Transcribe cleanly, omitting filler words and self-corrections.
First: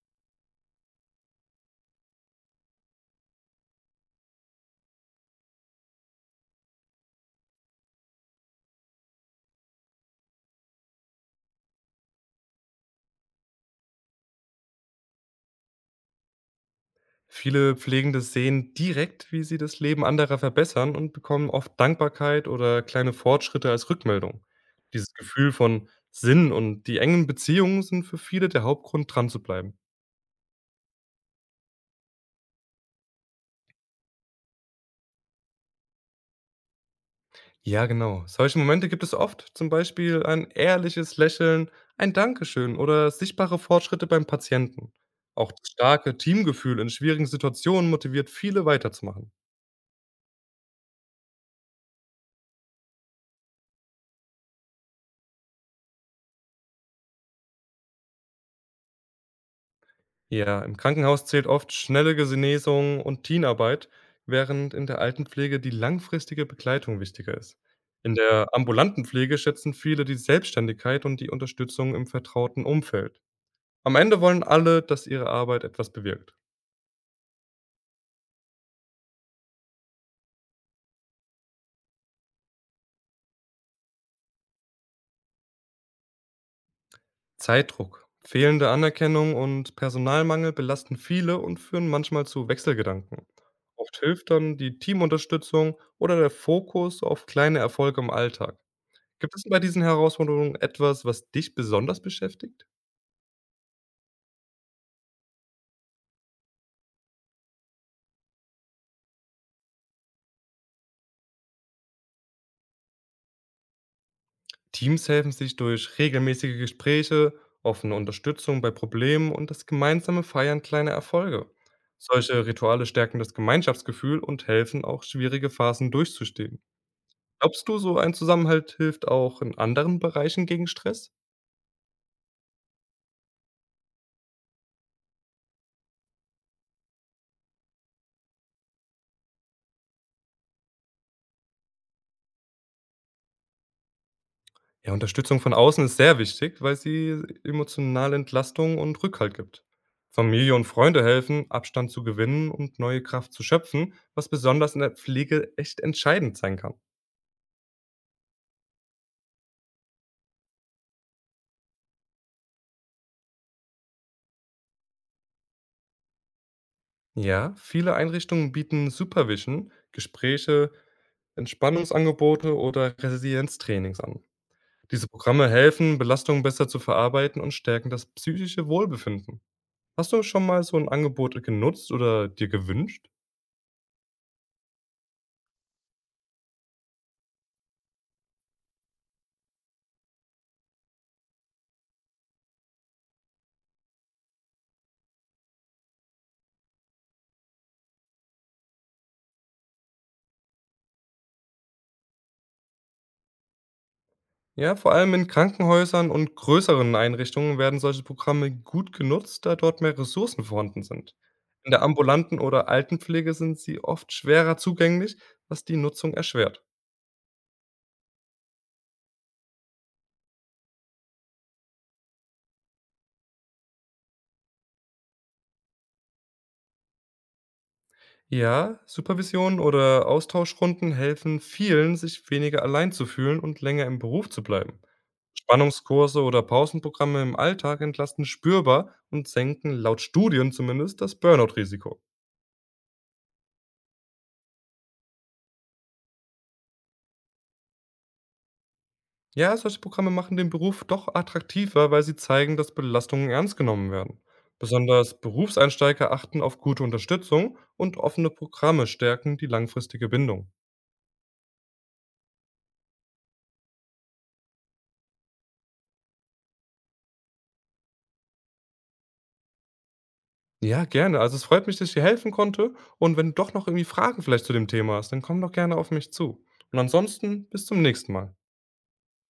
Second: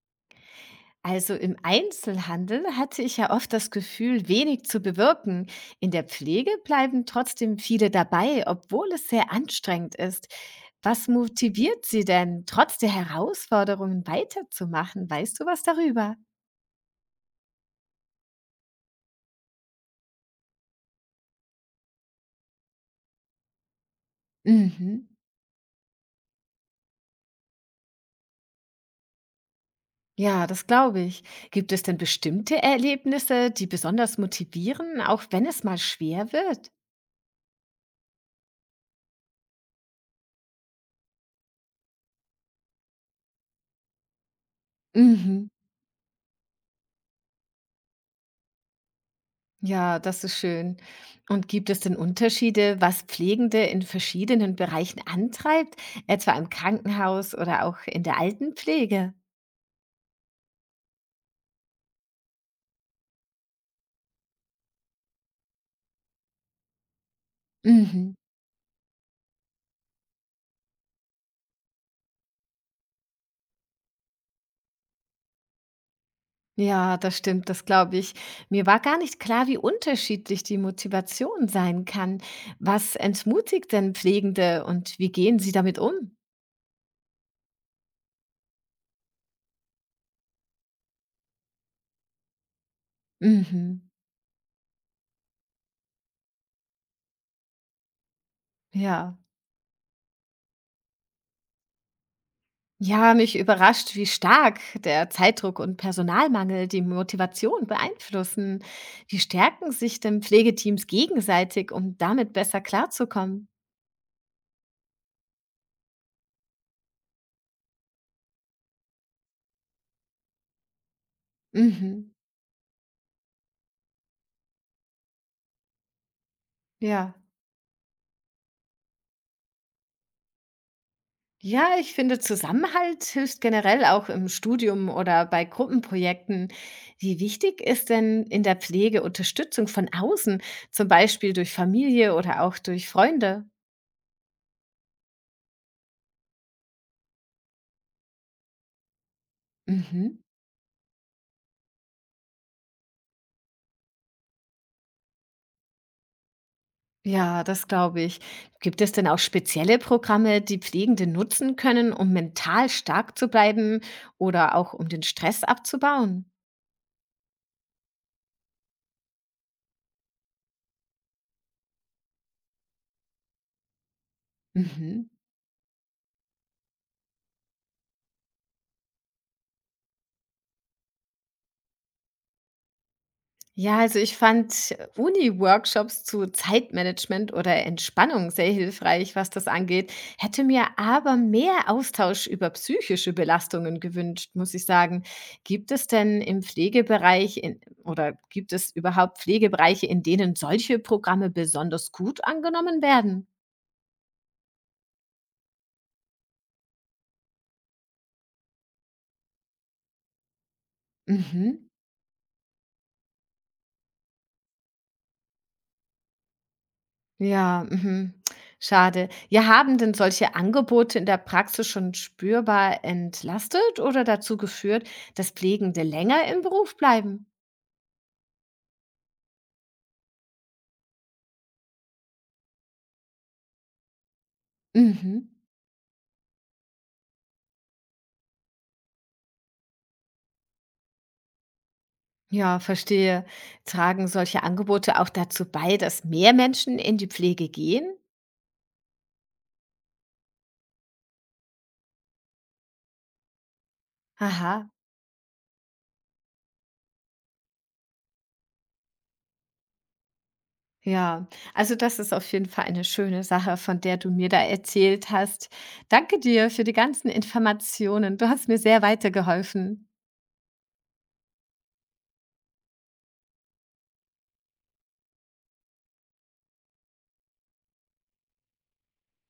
Also im Einzelhandel hatte ich ja oft das Gefühl, wenig zu bewirken. In der Pflege bleiben trotzdem viele dabei, obwohl es sehr anstrengend ist. Was motiviert Sie denn, trotz der Herausforderungen weiterzumachen? Weißt du was darüber? Viele Pflegende sehen direkt, wie sie das Leben anderer verbessern und bekommen oft Dankbarkeit oder kleine Fortschritte als Rückmeldung. Mhm. Dieses Gefühl von Sinn und die engen Beziehungen sind für viele der Hauptgrund, dran zu bleiben. Ja, das glaube ich. Gibt es denn bestimmte Erlebnisse, die besonders motivieren, auch wenn es mal schwer wird? Ja, genau. Solche Momente gibt es oft, zum Beispiel ein ehrliches Lächeln, ein Dankeschön oder sichtbare Fortschritte beim Patienten. Mhm. Auch das starke Teamgefühl in schwierigen Situationen motiviert viele weiterzumachen. Ja, das ist schön. Und gibt es denn Unterschiede, was Pflegende in verschiedenen Bereichen antreibt, etwa im Krankenhaus oder auch in der Altenpflege? Ja, im Krankenhaus zählt oft schnelle Genesung und Teamarbeit, während in der Altenpflege die langfristige Begleitung wichtiger ist. Mhm. In der ambulanten Pflege schätzen viele die Selbstständigkeit und die Unterstützung im vertrauten Umfeld. Am Ende wollen alle, dass ihre Arbeit etwas bewirkt. Ja, das stimmt, das glaube ich. Mir war gar nicht klar, wie unterschiedlich die Motivation sein kann. Was entmutigt denn Pflegende und wie gehen sie damit um? Zeitdruck, fehlende Anerkennung und Personalmangel belasten viele und führen manchmal zu Wechselgedanken. Mhm. Oft hilft dann die Teamunterstützung oder der Fokus auf kleine Erfolge im Alltag. Ja. Gibt es bei diesen Herausforderungen etwas, was dich besonders beschäftigt? Ja, mich überrascht, wie stark der Zeitdruck und Personalmangel die Motivation beeinflussen. Wie stärken sich denn Pflegeteams gegenseitig, um damit besser klarzukommen? Teams helfen sich durch regelmäßige Gespräche, offene Unterstützung bei Problemen und das gemeinsame Feiern kleiner Erfolge. Mhm. Solche Rituale stärken das Gemeinschaftsgefühl und helfen auch, schwierige Phasen durchzustehen. Ja. Glaubst du, so ein Zusammenhalt hilft auch in anderen Bereichen gegen Stress? Ja, ich finde, Zusammenhalt hilft generell auch im Studium oder bei Gruppenprojekten. Wie wichtig ist denn in der Pflege Unterstützung von außen, zum Beispiel durch Familie oder auch durch Freunde? Ja, Unterstützung von außen ist sehr wichtig, weil sie emotionale Entlastung und Rückhalt gibt. Mhm. Familie und Freunde helfen, Abstand zu gewinnen und neue Kraft zu schöpfen, was besonders in der Pflege echt entscheidend sein kann. Ja, das glaube ich. Gibt es denn auch spezielle Programme, die Pflegende nutzen können, um mental stark zu bleiben oder auch um den Stress abzubauen? Ja, viele Einrichtungen bieten Supervision, Gespräche, Entspannungsangebote oder Resilienztrainings an. Diese Mhm. Programme helfen, Belastungen besser zu verarbeiten und stärken das psychische Wohlbefinden. Hast du schon mal so ein Angebot genutzt oder dir gewünscht? Ja, also ich fand Uni-Workshops zu Zeitmanagement oder Entspannung sehr hilfreich, was das angeht. Hätte mir aber mehr Austausch über psychische Belastungen gewünscht, muss ich sagen. Gibt es denn im oder gibt es überhaupt Pflegebereiche, in denen solche Programme besonders gut angenommen werden? Ja, vor allem in Krankenhäusern und größeren Einrichtungen werden solche Programme gut genutzt, da dort mehr Ressourcen vorhanden sind. Mhm. In der ambulanten oder Altenpflege sind sie oft schwerer zugänglich, was die Nutzung erschwert. Ja, mhm. Schade. Ja, haben denn solche Angebote in der Praxis schon spürbar entlastet oder dazu geführt, dass Pflegende länger im Beruf bleiben? Ja, Supervision oder Austauschrunden helfen vielen, sich weniger allein zu fühlen und länger im Beruf zu bleiben. Mhm. Spannungskurse oder Pausenprogramme im Alltag entlasten spürbar und senken laut Studien zumindest das Burnout-Risiko. Ja, verstehe. Tragen solche Angebote auch dazu bei, dass mehr Menschen in die Pflege gehen? Ja, solche Programme machen den Beruf doch attraktiver, weil sie zeigen, dass Belastungen ernst genommen werden. Aha. Besonders Berufseinsteiger achten auf gute Unterstützung und offene Programme stärken die langfristige Bindung. Ja, also das ist auf jeden Fall eine schöne Sache, von der du mir da erzählt hast. Danke dir für die ganzen Informationen. Du hast mir sehr weitergeholfen. Ja, gerne. Also es freut mich, dass ich dir helfen konnte. Und wenn du doch noch irgendwie Fragen vielleicht zu dem Thema hast, dann komm doch gerne auf mich zu. Und ansonsten bis zum nächsten Mal.